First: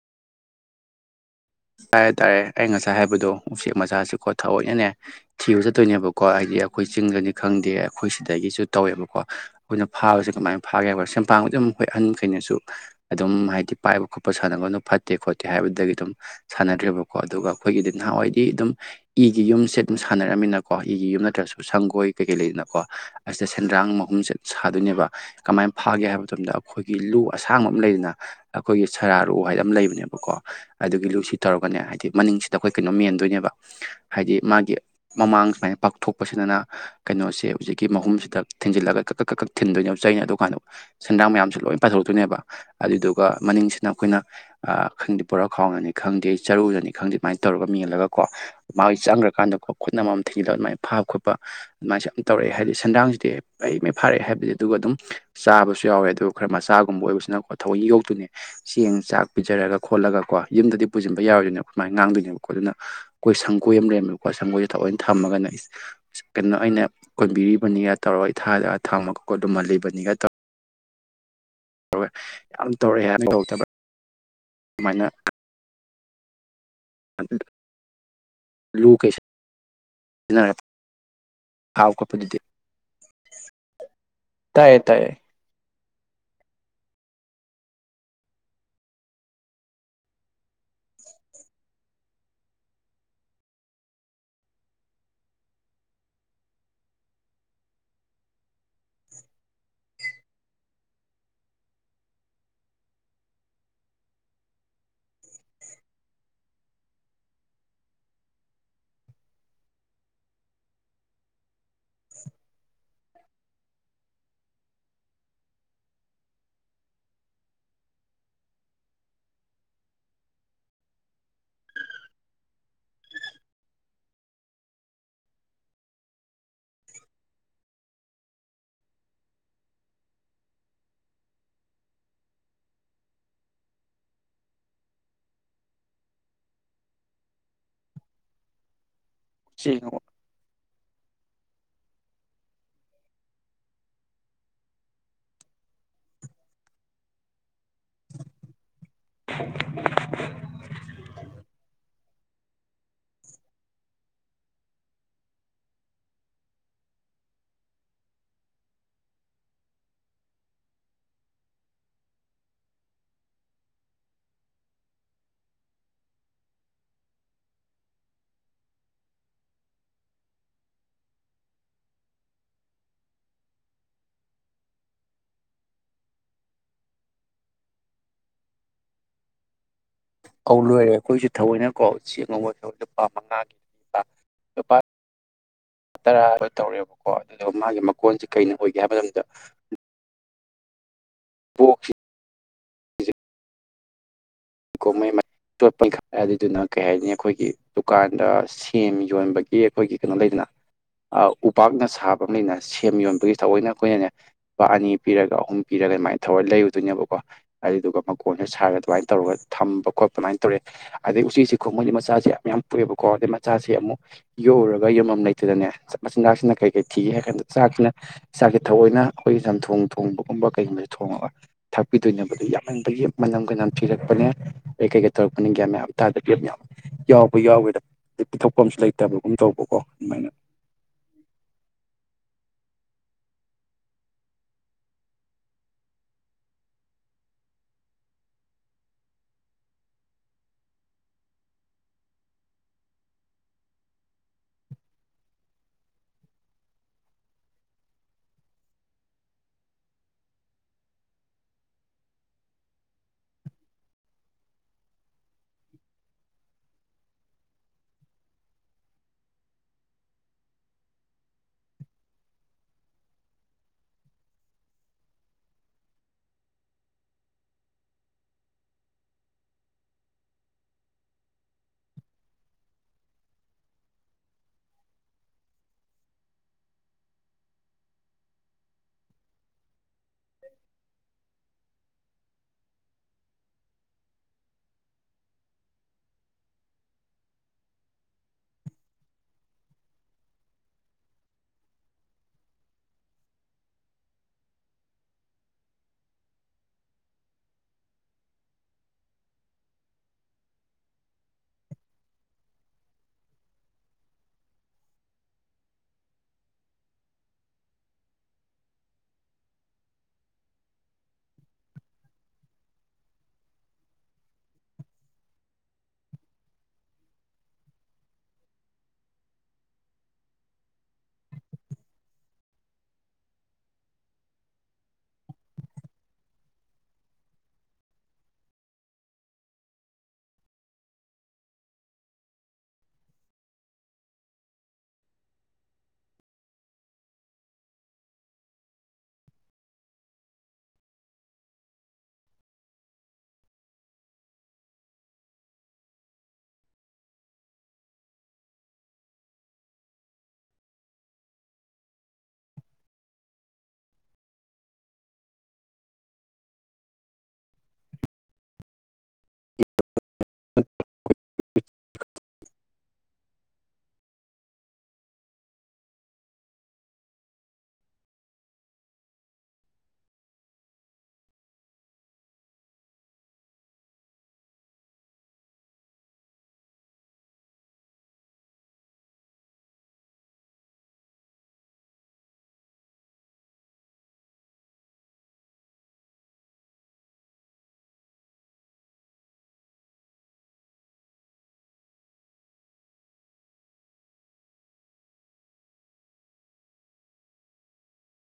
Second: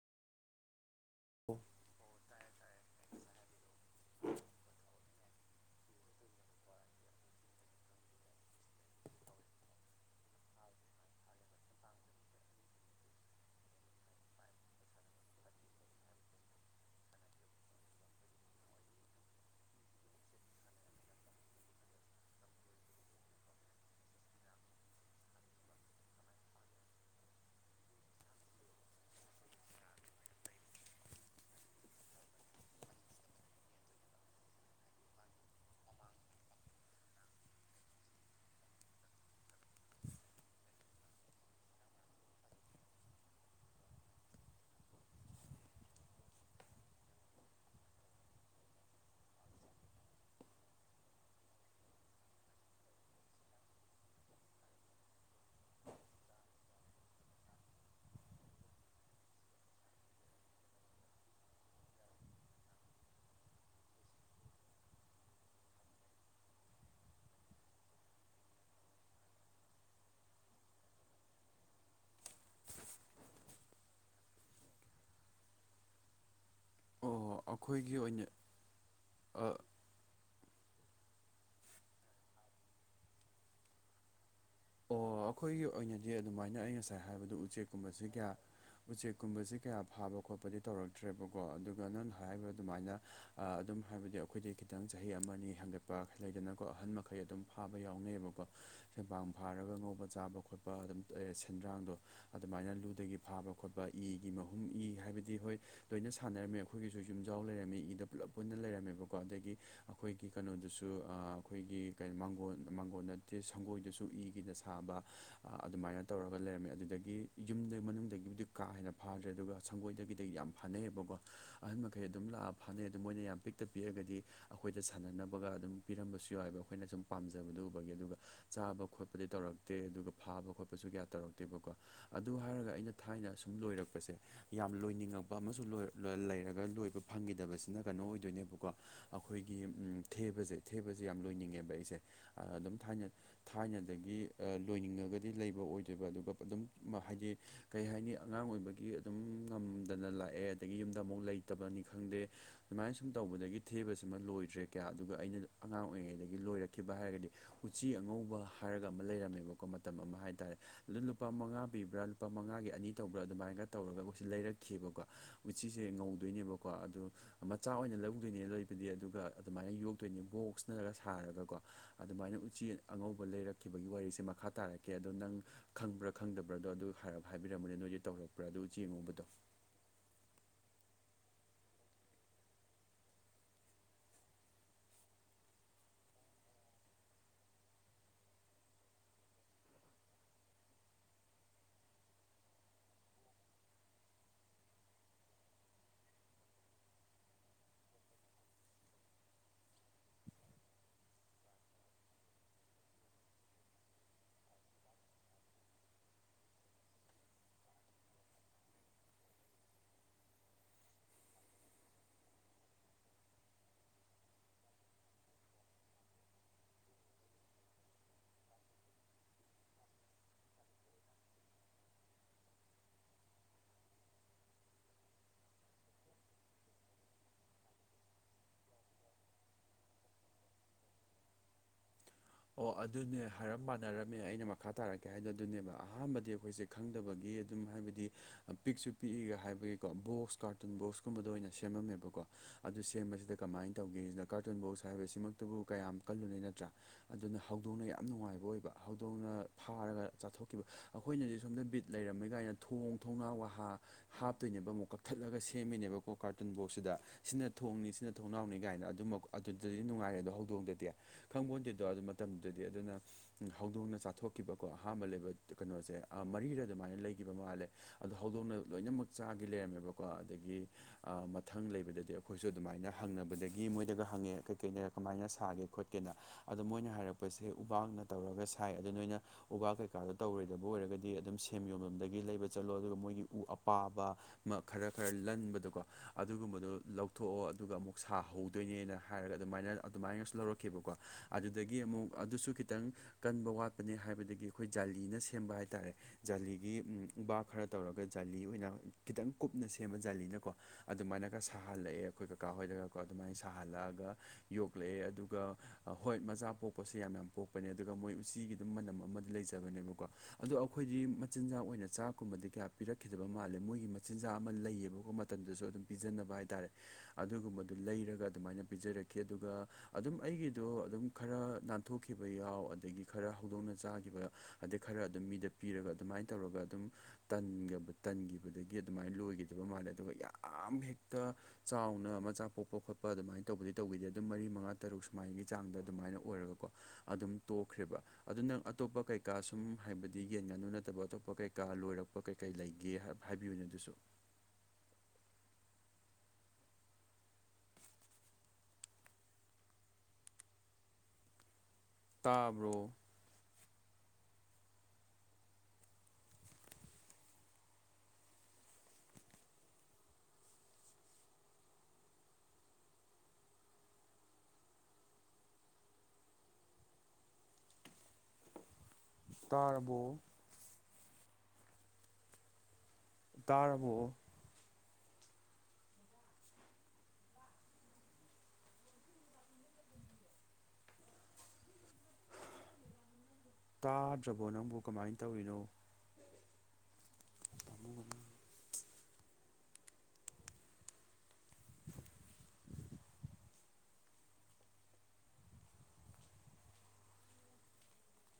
ꯑꯣꯝ ꯍꯥꯏ ꯇꯥꯔꯦ ꯑꯩ ꯉꯁꯥꯏ ꯍꯥꯏꯕꯗꯣ ꯎꯆꯦꯛ ꯃꯆꯥꯁꯤꯀꯣ ꯊꯑꯣꯏꯅꯅꯦ ꯊꯤꯕ ꯆꯠꯇꯣꯏꯅꯦꯕꯀꯣ ꯍꯥꯏꯗꯤ ꯑꯩꯈꯣꯏ ꯆꯤꯡꯗꯅꯤ ꯈꯪꯗꯦ ꯑꯩꯈꯣꯏ ꯁꯤꯗꯒꯤꯁꯨ ꯇꯧꯋꯦꯕꯀꯣ ꯑꯩꯈꯣꯏꯅ ꯐꯥꯕꯕꯁꯤ ꯀꯃꯥꯏꯅ ꯐꯥꯒꯦ ꯍꯥꯏꯕ ꯁꯦꯡꯄꯥꯡꯕꯨꯗꯤ ꯗꯨꯝ ꯍꯣꯏ ꯑꯍꯟꯈꯩꯅꯁꯨ ꯑꯗꯨꯝ ꯍꯥꯏꯗꯤ ꯄꯥꯏꯕ ꯈꯣꯠꯄ ꯁꯥꯟꯅꯕꯗ ꯐꯠꯇꯦ ꯈꯣꯠꯇꯦ ꯍꯥꯏꯕꯗꯒꯤ ꯑꯗꯨꯝ ꯁꯥꯟꯅꯗ꯭ꯔꯦꯕꯀꯣ ꯑꯗꯨꯒ ꯑꯩꯈꯣꯏꯒꯤꯗꯤ ꯅꯍꯥꯟꯋꯥꯏꯗꯤ ꯑꯗꯨꯝ ꯏꯒꯤ ꯌꯨꯝꯁꯦ ꯑꯗꯨꯝ ꯁꯥꯟꯅꯔꯝꯃꯤꯅꯀꯣ ꯏꯒꯤ ꯌꯨꯝ ꯅꯠꯇ꯭ꯔꯁꯨ ꯁꯪꯒꯣꯏ ꯀꯩꯀꯩ ꯂꯩꯗꯅꯀꯣ ꯑꯁꯤꯗ ꯁꯦꯟꯗ꯭ꯔꯥꯡ ꯃꯍꯨꯝꯁꯦ ꯁꯥꯗꯣꯏꯅꯦꯕ ꯀꯃꯥꯏ ꯐꯥꯒꯦ ꯍꯥꯏꯕ ꯃꯇꯝꯗ ꯑꯩꯈꯣꯏꯒꯤ ꯂꯨ ꯑꯁꯥꯡꯕ ꯑꯃ ꯂꯩꯗꯅ ꯑꯩꯈꯣꯏꯒꯤ ꯁꯔꯥꯔꯨ ꯍꯥꯏꯗ ꯑꯃ ꯂꯩꯕꯅꯦꯕꯀꯣ ꯑꯗꯨꯗꯒꯤ ꯂꯨꯁꯤꯠ ꯇꯧꯔꯒꯅꯦ ꯍꯥꯏꯗꯤ ꯃꯅꯤꯡꯁꯤꯗ ꯑꯩꯈꯣꯏ ꯀꯩꯅꯣ ꯃꯦꯟꯗꯣꯏꯅꯦꯕ ꯍꯥꯏꯗꯤ ꯃꯥꯒꯤ ꯃꯃꯥꯡ ꯁꯨꯃꯥꯏꯅ ꯄꯥꯛꯊꯣꯛꯄꯁꯤꯗꯅ ꯀꯩꯅꯣꯁꯦ ꯍꯧꯖꯤꯛꯀꯤ ꯃꯍꯨꯝꯁꯤꯗ ꯊꯦꯡꯖꯤꯜꯂꯒ ꯀꯛꯛ ꯀꯛꯛ ꯊꯤꯟꯗꯣꯏꯅꯦꯕ ꯆꯩꯅꯤ ꯑꯗꯨ ꯀꯥꯟꯗ ꯁꯦꯟꯗꯥꯡ ꯃꯌꯥꯝꯁꯨ ꯂꯣꯏ ꯄꯥꯏꯊꯣꯛꯇꯣꯏꯅꯦꯕ ꯑꯗꯨꯗꯨꯒ ꯃꯅꯤꯡꯁꯤꯅ ꯑꯩꯈꯣꯏꯅ ꯈꯪꯗꯦ ꯄꯨꯣꯔꯥ ꯈꯥꯎꯅꯅꯤ ꯈꯪꯗꯦ ꯑꯩ ꯆꯔꯨꯗꯅꯤ ꯈꯪꯗꯦ ꯑꯗꯨꯃꯥꯏꯅ ꯇꯧꯔꯒ ꯃꯦꯜꯂꯒ ꯀꯣ ꯃꯥꯒꯤ ꯆꯪꯈ꯭ꯔꯀꯥꯟꯗꯀꯣ ꯈꯨꯠꯅ ꯑꯃꯝ ꯊꯦꯡꯖꯤꯜꯂ ꯑꯗꯨꯃꯥꯏꯅ ꯐꯥꯕ ꯈꯣꯠꯄ ꯑꯗꯨꯃꯥꯏꯅꯁꯨꯦ ꯌꯥꯝ ꯇꯧꯔꯛꯑꯦ ꯍꯥꯏꯗꯤ ꯁꯟꯗ꯭ꯔꯡꯁꯤꯗꯤ ꯐꯩ ꯃꯩ ꯐꯥꯔꯛꯑꯦ ꯍꯥꯏꯕꯗꯤ ꯑꯗꯨꯒ ꯑꯗꯨꯝ ꯆꯥꯕꯁꯨ ꯌꯥꯎꯋꯦ ꯑꯗꯨ ꯈꯔ ꯃꯆꯥꯒꯨꯝꯕ ꯑꯣꯏꯕꯁꯤꯅꯀꯣ ꯊꯋꯏ ꯌꯧꯇꯨꯅꯦ ꯆꯦꯡ ꯆꯥꯛ ꯄꯤꯖꯔꯒ ꯈꯣꯠꯂꯒ ꯀꯣ ꯌꯨꯝꯗꯗꯤ ꯄꯨꯁꯤ ꯌꯥꯎꯔꯣꯏꯅꯦꯕ ꯁꯨꯃꯥꯏꯅ ꯉꯥꯡꯗꯣꯏꯅꯦꯕꯀꯣ ꯑꯗꯨꯅ ꯑꯩꯈꯣꯏ ꯁꯒꯣꯏ ꯑꯃ ꯂꯩꯔꯝꯃꯦꯕꯀꯣ ꯁꯪꯒꯣꯏꯁꯦ ꯊꯑꯣꯏꯅ ꯊꯝꯃꯒꯅ ꯀꯩꯅꯣ ꯑꯩꯅ ꯀꯣꯟꯕꯤꯔꯤꯕꯅꯤꯒ ꯇꯧꯔꯒ ꯏ ꯊꯥꯗꯒ ꯊꯥꯡꯕ ꯈꯀꯣꯠ ꯑꯗꯨꯃ ꯂꯩꯕꯅꯤꯒ ꯇꯧꯔ ꯇꯧꯋ ꯌꯥꯝ ꯇꯧꯔꯛꯑꯦ ꯍꯥꯏ ꯊꯣꯛꯣꯛꯇꯕ ꯑꯗꯨꯃꯥꯏꯅ ꯑ ꯑꯣ ꯑꯩꯈꯣꯏꯒꯤ ꯑꯣꯏꯅ ꯂꯨ ꯀꯩꯁ ꯑ ꯍꯥꯎ ꯀꯣꯄ ꯑꯗꯨꯗꯤ ꯑꯣ ꯑꯩꯈꯣꯏꯒꯤ ꯑꯣꯏꯅꯗꯤ ꯑꯗꯨꯃꯥꯏꯅ ꯑꯩ ꯉꯁꯥꯏ ꯍꯥꯏꯕꯗ ꯎꯆꯦꯛꯀꯨꯝꯕꯁꯤ ꯀꯌꯥ ꯎꯆꯦꯛꯀꯨꯝꯕꯁꯤ ꯀꯌꯥ ꯐꯥꯕ ꯈꯣꯠꯄꯗꯤ ꯇꯧꯔꯛꯇ꯭ꯔꯦꯕꯀꯣ ꯑꯗꯨꯒ ꯅꯪꯅ ꯍꯥꯏꯔꯤꯕ ꯑꯗꯨꯃꯥꯏꯅ ꯑꯗꯨꯝ ꯍꯥꯏꯕꯗꯤ ꯑꯩꯈꯣꯏꯗꯤ ꯈꯤꯇꯪ ꯆꯍꯤ ꯑꯃꯅꯤ ꯍꯦꯟꯒꯠꯄ ꯂꯩꯗꯅꯀꯣ ꯑꯍꯟ ꯃꯈꯩ ꯑꯗꯨꯝ ꯐꯥꯕ ꯌꯥꯎꯅꯩꯑꯕꯀꯣ ꯇꯦꯡꯕꯥꯥꯡ ꯐꯥꯔꯒ ꯉꯧꯕ ꯆꯥꯕ ꯈꯣꯠꯄ ꯑꯗꯨꯝ ꯁꯦꯟꯗ꯭ꯔꯥꯡꯗꯣ ꯑꯗꯨꯃꯥꯏꯅ ꯂꯨꯗꯒꯤ ꯐꯥꯕ ꯈꯣꯠꯄ ꯏꯒꯤ ꯃꯍꯨꯝ ꯏ ꯍꯥꯏꯕꯗꯤ ꯍꯣꯏ ꯂꯣꯏꯅ ꯁꯥꯟꯅꯔꯝꯃꯦꯕ ꯑꯩꯈꯣꯏꯒꯤꯁꯨ ꯌꯨꯝꯖꯥꯎ ꯂꯩꯔꯝꯃꯤ ꯏꯗ ꯄꯨꯂꯞ ꯄꯨꯟꯅ ꯂꯩꯔꯝꯃꯦꯕꯀꯣ ꯑꯗꯒꯤ ꯑꯩꯈꯣꯏꯒꯤ ꯀꯩꯅꯣꯗꯁꯨ ꯑꯩꯈꯣꯏꯒꯤ ꯃꯥꯡꯒꯣꯟꯜ ꯃꯥꯡꯒꯣꯟꯜ ꯅꯠꯇꯦ ꯁꯪꯒꯣꯏꯗꯁꯨ ꯏ ꯒꯤꯗ ꯁꯥꯕ ꯑꯗꯨꯃꯥꯏꯅ ꯇꯧꯔꯒ ꯂꯩꯔꯝꯃꯦ ꯑꯗꯨꯗꯒꯤ ꯌꯨꯝꯩ ꯃꯅꯨꯡꯗꯒꯤꯕꯨꯗꯤ ꯀꯥ ꯍꯦꯟꯅ ꯐꯥꯗ꯭ꯔꯦ ꯑꯗꯨꯒ ꯁꯪꯒꯣꯏꯗꯒꯤꯗꯤ ꯌꯥꯝ ꯐꯅꯩꯑꯕꯀꯣ ꯑꯍꯟ ꯃꯈꯩ ꯑꯗꯨꯝ ꯂꯥꯛꯑꯒ ꯐꯅꯩ ꯑꯗꯨꯗꯣ ꯃꯣꯏꯅ ꯌꯥꯝ ꯄꯤꯛ ꯇ ꯄꯤꯔꯒꯗꯤ ꯑꯩꯈꯣꯏꯗ ꯁꯥꯟꯅꯅꯕꯒ ꯑꯗꯨꯝ ꯄꯤꯔꯝꯕꯁꯨ ꯌꯥꯎꯏꯑꯕ ꯑꯩꯈꯣꯏꯅ ꯁꯨꯝ ꯄꯥꯝꯖꯕꯗꯨ ꯎꯕꯒꯤ ꯑꯗꯨꯒ ꯆꯥꯕ ꯈꯣꯠꯄꯗꯤ ꯇꯧꯔꯛꯇꯦ ꯑꯗꯨꯒ ꯐꯥꯕ ꯈꯣꯠꯄꯁꯨ ꯀꯌꯥ ꯇꯧꯔꯛꯇꯦꯕꯀꯣ ꯑꯗꯨ ꯍꯥꯏꯔꯒ ꯑꯩꯅ ꯊꯥꯏꯅ ꯁꯨꯝ ꯂꯣꯏꯔꯛꯄꯁꯦ ꯌꯥꯝ ꯂꯣꯏꯅꯤꯡꯉꯛꯄ ꯑꯃꯁꯨ ꯂꯩꯔꯒ ꯂꯣꯏꯕ ꯐꯪꯈꯤꯗꯕꯁꯤꯅ ꯀꯩꯅꯣ ꯑꯣꯏꯗꯣꯏꯅꯦꯕꯀꯣ ꯑꯩꯈꯣꯏꯒꯤ ꯆꯦꯡ ꯊꯦꯕꯁꯦ ꯊꯦꯕꯁꯦ ꯌꯥꯝ ꯂꯣꯏꯅꯤꯡꯉꯦꯕ ꯑꯩꯁꯦ ꯑꯗꯨꯝ ꯊꯥꯏꯅ ꯊꯥꯏꯅ ꯑꯗꯒꯤ ꯂꯣꯏꯅꯤꯡꯉꯒꯗꯤ ꯂꯩꯕ ꯑꯣꯏꯗꯣꯏꯕ ꯑꯗꯨꯒ ꯑꯗꯨꯝ ꯍꯥꯏꯗꯤ ꯀꯩ ꯍꯥꯏꯅꯤ ꯑꯉꯥꯡ ꯑꯣꯏꯕꯒꯤ ꯑꯗꯨꯝ ꯉꯝꯗꯅ ꯂꯥꯛꯑꯦ ꯑꯗꯒꯤ ꯌꯨꯝꯗ ꯑꯃꯨꯛ ꯂꯩꯇꯕꯅꯤ ꯈꯪꯗꯦ ꯁꯨꯃꯥꯏꯅ ꯁꯨꯝ ꯇꯧꯕꯗꯒꯤ ꯊꯦꯕꯁꯤꯃ ꯂꯣꯏꯗ꯭ꯔꯦ ꯀꯌꯥ ꯑꯗꯨꯒ ꯑꯩꯅ ꯑꯉꯥꯡ ꯑꯣꯏꯔꯤꯉꯩꯗꯒꯤ ꯂꯣꯏꯔꯛꯈꯤꯕ ꯍꯥꯏꯔꯒꯗꯤ ꯎꯆꯤ ꯑꯉꯧꯕ ꯍꯥꯏꯔꯒ ꯑꯃ ꯂꯩꯔꯝꯃꯦꯕꯀꯣ ꯃꯇꯝ ꯑꯃ ꯍꯥꯏꯇꯥꯔꯦ ꯑꯗꯨ ꯂꯨꯄꯥ ꯃꯉꯥ ꯄꯤꯕ꯭ꯔꯥ ꯂꯨꯄꯥ ꯃꯉꯥꯒꯤ ꯑꯅꯤ ꯇꯧꯕ꯭ꯔꯥ ꯑꯗꯨꯃꯥꯏꯅ ꯇꯧꯔꯒ ꯑꯩꯈꯣꯏꯁ ꯂꯩꯔꯛꯈꯤꯕꯑꯕꯀꯣ ꯃꯤꯠꯆꯤꯁꯦ ꯉꯧꯗꯣꯏꯅꯦꯕꯀꯣ ꯑꯗꯨ ꯃꯆꯥ ꯑꯣꯏꯅ ꯂꯧꯗꯣꯏꯅꯦ ꯂꯩꯣꯏꯕꯗꯤ ꯑꯗꯨꯒ ꯑꯗꯨꯃꯥꯏꯅ ꯌꯣꯛꯇꯣꯏꯅꯦ ꯕꯣꯛꯁꯅꯔꯒ ꯁꯥꯔꯒꯀꯣ ꯑꯗꯨꯃꯥꯏꯅ ꯎꯆꯦ ꯑꯉꯧꯕ ꯂꯩꯔꯛꯈꯤꯕꯒꯤ ꯋꯥꯔꯤꯁꯦ ꯃꯈꯥ ꯇꯥꯔꯛꯀꯦ ꯑꯗꯣ ꯅꯪ ꯈꯪꯕ꯭ꯔꯥ ꯈꯪꯗꯕ꯭ꯔꯥꯗꯣ ꯑꯗꯨ ꯍꯥꯏꯕꯤꯔꯝꯕꯅꯤ ꯅꯣꯏꯗꯤ ꯇꯧꯔꯛꯄ꯭ꯔꯥ ꯑꯗꯨ ꯆꯡꯉꯨꯕꯗꯣ ꯑꯧ ꯂꯣꯏꯔꯦ ꯑꯩꯈꯣꯏꯁꯨ ꯊꯑꯣꯏꯅꯀꯣ ꯆꯦꯡꯉꯧꯕ ꯂꯨꯄꯥ ꯃꯉꯥꯒꯤ [unintelligible] ꯇꯔꯥ ꯇꯧꯔꯦꯕꯀꯣ ꯑꯗꯨ ꯃꯥꯒꯤ ꯃꯀꯣꯟꯁꯦ ꯀꯩꯅ ꯑꯣꯏꯒꯦ ꯍꯥꯏꯕ ꯃꯇꯝꯗ ꯑꯣꯦ ꯀꯣꯍꯩ ꯆꯣꯠꯄꯩ ꯈꯔ ꯑꯗꯨꯗꯨꯅ ꯀꯩ ꯍꯥꯏꯅꯤ ꯑꯩꯈꯣꯏꯒꯤ ꯗꯨꯀꯥꯟꯗ ꯁꯦꯝ ꯌꯣꯟꯕꯒꯤ ꯑꯩꯈꯣꯏꯒꯤ ꯀꯩꯅꯣ ꯂꯩꯗꯅ ꯎꯄꯥꯛꯅ ꯁꯥꯕ ꯑꯃ ꯂꯩꯅ ꯁꯦꯝ ꯌꯣꯟꯕꯒꯤ ꯊꯑꯣꯏꯅ ꯑꯩꯈꯣꯏꯅꯅꯦ ꯂꯨꯄꯥ ꯑꯅꯤ ꯄꯤꯔꯒ ꯑꯍꯨꯝ ꯄꯤꯔꯒ ꯑꯗꯨꯃꯥꯏꯅ ꯊꯧꯔ ꯂꯩꯔꯨꯗꯣꯏꯅꯦꯕꯀꯣ ꯑꯗꯨꯗꯨꯒ ꯃꯀꯣꯟꯅ ꯁꯥꯔꯒ ꯑꯗꯨꯃꯥꯏꯅ ꯇꯧꯔꯒ ꯊꯝꯕ ꯈꯣꯠꯄ ꯑꯗꯨꯃꯥꯏꯅ ꯇꯧꯔꯦ ꯑꯗꯩ ꯎꯆꯦꯛꯁꯤ ꯈꯣꯡꯃꯅꯤ ꯃꯆꯥꯁꯦ ꯌꯥꯝ ꯌꯥꯝ ꯄꯨꯑꯦꯕꯀꯣ ꯑꯗꯩ ꯃꯆꯥꯁꯤꯦ ꯑꯃꯨꯛ ꯌꯣꯛꯎꯔꯒ ꯌꯨꯝ ꯑꯃ ꯂꯩꯇꯗꯅꯦ ꯃꯆꯤꯟꯖꯥꯛꯁꯤꯅ ꯀꯩ ꯀꯩ ꯊꯤꯒꯦ ꯍꯥꯏ ꯀꯥꯟꯗ ꯆꯥꯛꯁꯤꯅ ꯆꯥꯛꯒꯤ ꯊꯑꯣꯏ ꯑꯣꯏꯅ ꯑꯩꯈꯣꯏꯒꯤ ꯂꯝꯝꯊꯣꯡ ꯊꯣꯡꯕꯒꯨꯝꯕ ꯀꯩꯒꯨꯝꯕꯁꯦ ꯊꯣꯡꯉꯒ ꯊꯥꯛꯄꯤꯗꯣꯏꯅꯕꯗꯨ ꯌꯥꯝꯍꯟꯕꯒꯤ ꯃꯅꯝꯒ ꯅꯝꯊꯤꯔꯛꯄꯅꯦ ꯀꯩ ꯀꯩꯧꯔꯛꯄ ꯀꯒꯌꯥ ꯃꯌꯥꯝ ꯇꯥꯗꯕꯤ ꯌꯥꯎꯕ ꯌꯥꯎꯋꯦꯗ ꯑꯗꯩ ꯄꯤꯊꯣꯛꯐꯝ ꯑꯨ ꯂꯩꯇꯕꯒꯨꯝ ꯇꯧꯕꯀꯣ ꯑꯗꯨꯃꯥꯏꯅ ꯑꯣ ꯑꯗꯨꯅꯦ ꯍꯥꯏꯔꯞ ꯃꯥꯟꯅꯔꯝꯃꯦ ꯑꯩꯅ ꯃꯈꯥ ꯇꯥꯔꯛꯀꯦ ꯍꯥꯏꯅꯣ ꯑꯗꯨꯅꯦꯕ ꯑꯍꯥꯟꯕꯗꯤ ꯑꯩꯈꯣꯏꯁꯦ ꯈꯪꯗꯕꯒꯤ ꯑꯗꯨꯝ ꯍꯥꯏꯕꯗꯤ ꯄꯤꯛꯁꯨ ꯄꯤꯛꯏꯒ ꯍꯥꯏꯕꯒꯤꯀꯣ ꯕꯣꯛꯁ ꯀꯥꯔꯇꯨꯟ ꯕꯣꯛꯁꯀꯨꯝꯕꯗ ꯑꯣꯏꯅ ꯁꯦꯝꯃꯝꯃꯦꯕꯀꯣ ꯑꯗꯨ ꯁꯦꯝꯕꯁꯤꯗ ꯀꯃꯥꯏꯅ ꯇꯧꯒꯦ ꯁꯤꯅ ꯀꯥꯔꯇꯨꯟ ꯕꯣꯛꯁ ꯍꯥꯏꯕꯁꯤꯃꯛꯇꯕꯨ ꯀꯌꯥꯝ ꯀꯜꯂꯨꯅ ꯅꯠꯇ꯭ꯔꯥ ꯑꯗꯨꯅ ꯍꯧꯗꯣꯡꯅ ꯌꯥꯝ ꯅꯨꯡꯉꯥꯏꯕ ꯑꯣꯏꯕ ꯍꯧꯗꯣꯡꯅ ꯐꯥꯔꯒ ꯆꯥꯊꯣꯛꯈꯤꯕ ꯑꯩꯈꯣꯏꯅꯗꯤ ꯁꯣꯝꯗ ꯕꯤꯠ ꯂꯩꯔꯝꯃꯦ ꯀꯥꯏꯅ ꯊꯣꯡ ꯊꯣꯡꯅꯥ ꯋꯥꯍꯥ ꯍꯥꯞꯇꯣꯏꯅꯦꯕ ꯑꯃꯨꯛ ꯀꯛꯊꯠꯂꯒ ꯁꯦꯝꯃꯤꯅꯦꯕꯀꯣ ꯀꯥꯔꯇꯨꯟ ꯕꯣꯛꯁꯁꯤꯗ ꯁꯤꯅ ꯊꯣꯡꯅꯤ ꯁꯤꯅ ꯊꯣꯡꯅꯥꯎꯅꯤ ꯀꯥꯏꯅ ꯑꯗꯨꯃꯛ ꯑꯗꯨꯗꯗꯤ ꯅꯨꯡꯉꯥꯏꯔꯦ ꯑꯗꯣ ꯍꯧꯗꯣꯡꯗꯗꯤ ꯈꯪꯕꯣꯟꯗ ꯑꯗꯣ ꯑꯗꯨ ꯃꯇꯝꯗꯨꯗꯗꯤ ꯑꯗꯨꯅ ꯍꯧꯗꯣꯡꯅ ꯆꯥꯊꯣꯛꯈꯤꯕꯀꯣ ꯑꯍꯥꯟꯕ ꯂꯩꯕ ꯀꯩꯅꯣꯁꯦ ꯃꯔꯤꯔ ꯑꯗꯨꯃꯥꯏꯅ ꯂꯩꯈꯤꯕ ꯃꯥꯜꯂꯦ ꯑꯗꯨ ꯍꯧꯗꯣꯡꯅ ꯂꯣꯏꯅꯃꯛ ꯆꯥꯈꯤ ꯂꯩꯔꯝꯃꯦꯕꯀꯣ ꯑꯗꯒꯤ ꯃꯊꯪ ꯂꯩꯕꯗꯗꯤ ꯑꯩꯈꯣꯏꯁꯨ ꯑꯗꯨꯃꯥꯏꯅ ꯍꯪꯅꯕꯗꯒꯤ ꯃꯣꯏꯗꯒ ꯍꯪꯉꯦ ꯀꯩꯀꯩꯗ ꯀꯃꯥꯏꯅ ꯁꯥꯒꯦ ꯈꯣꯠꯀꯦ ꯀꯦꯅ ꯑꯗꯣ ꯃꯣꯏꯅ ꯍꯥꯏꯔꯛꯄꯁꯦ ꯎꯕꯥꯛꯅ ꯇꯧꯔꯒ ꯁꯥꯏ ꯑꯗꯨꯗ ꯅꯣꯏꯅ ꯎ ꯋꯥ ꯀꯩꯀꯥꯗꯣ ꯇꯧꯔꯣꯏꯗꯕ ꯑꯣꯏꯔꯒꯗꯤ ꯑꯗꯨꯝ ꯁꯦꯝ ꯌꯣꯝꯂꯣꯝꯗꯒꯤ ꯂꯩꯕ ꯆꯠꯂꯣ ꯑꯗꯨꯒ ꯃꯣꯏꯒꯤ ꯎ ꯑꯄꯥꯕ ꯈꯔ ꯈꯔ ꯂꯟꯕꯗꯣꯀꯣ ꯑꯗꯨꯒꯨꯝꯕꯗꯣ ꯂꯧꯊꯣꯛꯑꯣ ꯑꯗꯨꯒ ꯑꯃꯨꯛ ꯁꯥꯍꯧꯗꯣꯏꯅꯦꯅ ꯍꯥꯏꯔꯒ ꯑꯗꯨꯃꯥꯏꯅ ꯑꯗꯨꯃꯥꯏꯅꯁꯨ ꯂꯧꯔꯛꯈꯤꯕꯕꯀꯣ ꯑꯗꯨꯗꯒꯤ ꯑꯃꯨꯛ ꯑꯗꯨꯁꯨ ꯈꯤꯇꯪ ꯀꯟꯕ ꯋꯥꯠꯄꯅꯦ ꯍꯥꯏꯕꯗꯒꯤ ꯑꯩꯈꯣꯏ ꯖꯥꯂꯤꯅ ꯁꯦꯝꯕ ꯍꯥꯏꯇꯥꯔꯦ ꯖꯥꯂꯤꯒꯤ ꯕꯥ ꯈꯔ ꯇꯧꯔꯒ ꯖꯥꯂꯤ ꯑꯣꯏꯅ ꯈꯤꯇꯪ ꯀꯨꯞꯅ ꯁꯦꯝꯃ ꯖꯥꯂꯤꯅꯀꯣ ꯑꯗꯨꯃꯥꯏꯅꯒ ꯁꯥꯍꯜꯂꯛꯑꯦ ꯑꯩꯈꯣꯏ ꯀꯀꯥ ꯍꯣꯏꯗꯒꯀꯣ ꯑꯗꯨꯃꯥꯏꯅ ꯁꯥꯍꯜꯂꯛꯑꯒ ꯌꯣꯛꯂꯛꯑꯦ ꯑꯗꯨꯒ ꯍꯣꯏ ꯃꯆꯥ ꯄꯣꯛꯄꯁꯦ ꯌꯥꯝ ꯌꯥꯝ ꯄꯣꯛꯄꯅꯦ ꯑꯗꯨꯒ ꯃꯣꯏ ꯎꯆꯤꯒꯤꯗꯨꯝ ꯃꯅꯝ ꯑꯃꯗꯤ ꯂꯩꯖꯕꯅꯦꯕꯀꯣ ꯑꯗꯣ ꯑꯩꯈꯣꯏꯗꯤ ꯃꯆꯤꯟꯖꯥꯛ ꯑꯣꯏꯅ ꯆꯥꯛꯀꯨꯝꯕꯗꯤ ꯀꯌꯥ ꯄꯤꯔꯛꯈꯤꯗꯕ ꯃꯥꯜꯂꯦ ꯃꯣꯏꯒꯤ ꯃꯆꯤꯟꯖꯥꯛ ꯑꯃ ꯂꯩꯌꯦꯕꯀꯣ ꯃꯇꯝꯗꯁꯨ ꯑꯗꯨꯝ ꯄꯤꯖꯅꯕ ꯍꯥꯏꯇꯥꯔꯦ ꯑꯗꯨꯒꯨꯝꯕꯗꯨ ꯂꯩꯔꯒ ꯑꯗꯨꯃꯥꯏꯅ ꯄꯤꯖꯔꯛꯈꯤ ꯑꯗꯨꯒ ꯑꯗꯨꯝ ꯑꯩꯒꯤ ꯑꯗꯣ ꯑꯗꯨꯝ ꯈꯔ ꯅꯥꯟꯊꯣꯛꯈꯤꯕ ꯌꯥꯎ ꯑꯗꯒꯤ ꯈꯔ ꯍꯧꯗꯣꯡꯅ ꯆꯥꯈꯤꯕ ꯑꯗꯩ ꯈꯔ ꯑꯗꯨꯝ ꯃꯤꯗ ꯄꯤꯔꯒ ꯑꯗꯨꯃꯥꯏꯅ ꯇꯧꯔꯒ ꯑꯗꯨꯝ ꯇꯟꯈꯤꯕꯗꯒꯤ ꯑꯗꯨꯃꯥꯏꯅ ꯂꯣꯏꯈꯤꯗꯕ ꯃꯥꯜꯂꯦ ꯑꯗꯨꯒ ꯌꯥꯝ ꯍꯦꯛꯇ ꯆꯥꯎꯅ ꯃꯆꯥ ꯄꯣꯛꯄ ꯈꯣꯠꯄ ꯑꯗꯨꯃꯥꯏꯅ ꯇꯧꯕꯗꯤ ꯇꯧꯕꯤꯗꯦ ꯑꯗꯨꯝ ꯃꯔꯤ ꯃꯉꯥ ꯇꯔꯨꯛ ꯃ ꯃꯥꯏꯒꯤ ꯆꯥꯡꯗ ꯑꯗꯨꯃꯥꯏꯅ ꯑꯣꯏꯔꯒꯀꯣ ꯑꯗꯨꯝ ꯇꯣꯛꯈ꯭ꯔꯦꯕ ꯑꯗꯨ ꯅꯪ ꯑꯇꯣꯞꯄ ꯀꯩꯀꯥ ꯁꯨꯝ ꯍꯥꯏꯕꯗꯤ ꯌꯦꯟ ꯉꯥꯅꯨ ꯅꯠꯇꯕ ꯑꯇꯣꯞꯄ ꯀꯩꯀꯥ ꯂꯣꯏꯔꯛꯄ ꯀꯩ ꯀꯩ ꯂꯩꯒꯦ ꯍꯥꯏ ꯍꯥꯏꯕꯤꯕꯅꯤꯣ ꯑꯗꯨꯁꯨ [unintelligible] ꯇꯥꯕ꯭ꯔꯣ [unintelligible] ꯑ ꯇꯥꯔꯔꯕꯣ ꯇꯥꯔꯕꯨ ꯇꯥꯗ꯭ꯔꯕꯣ ꯅꯪꯕꯨ ꯀꯃꯥꯏꯅ ꯇꯧꯔꯤꯅꯣ ꯑꯗꯨ [unintelligible]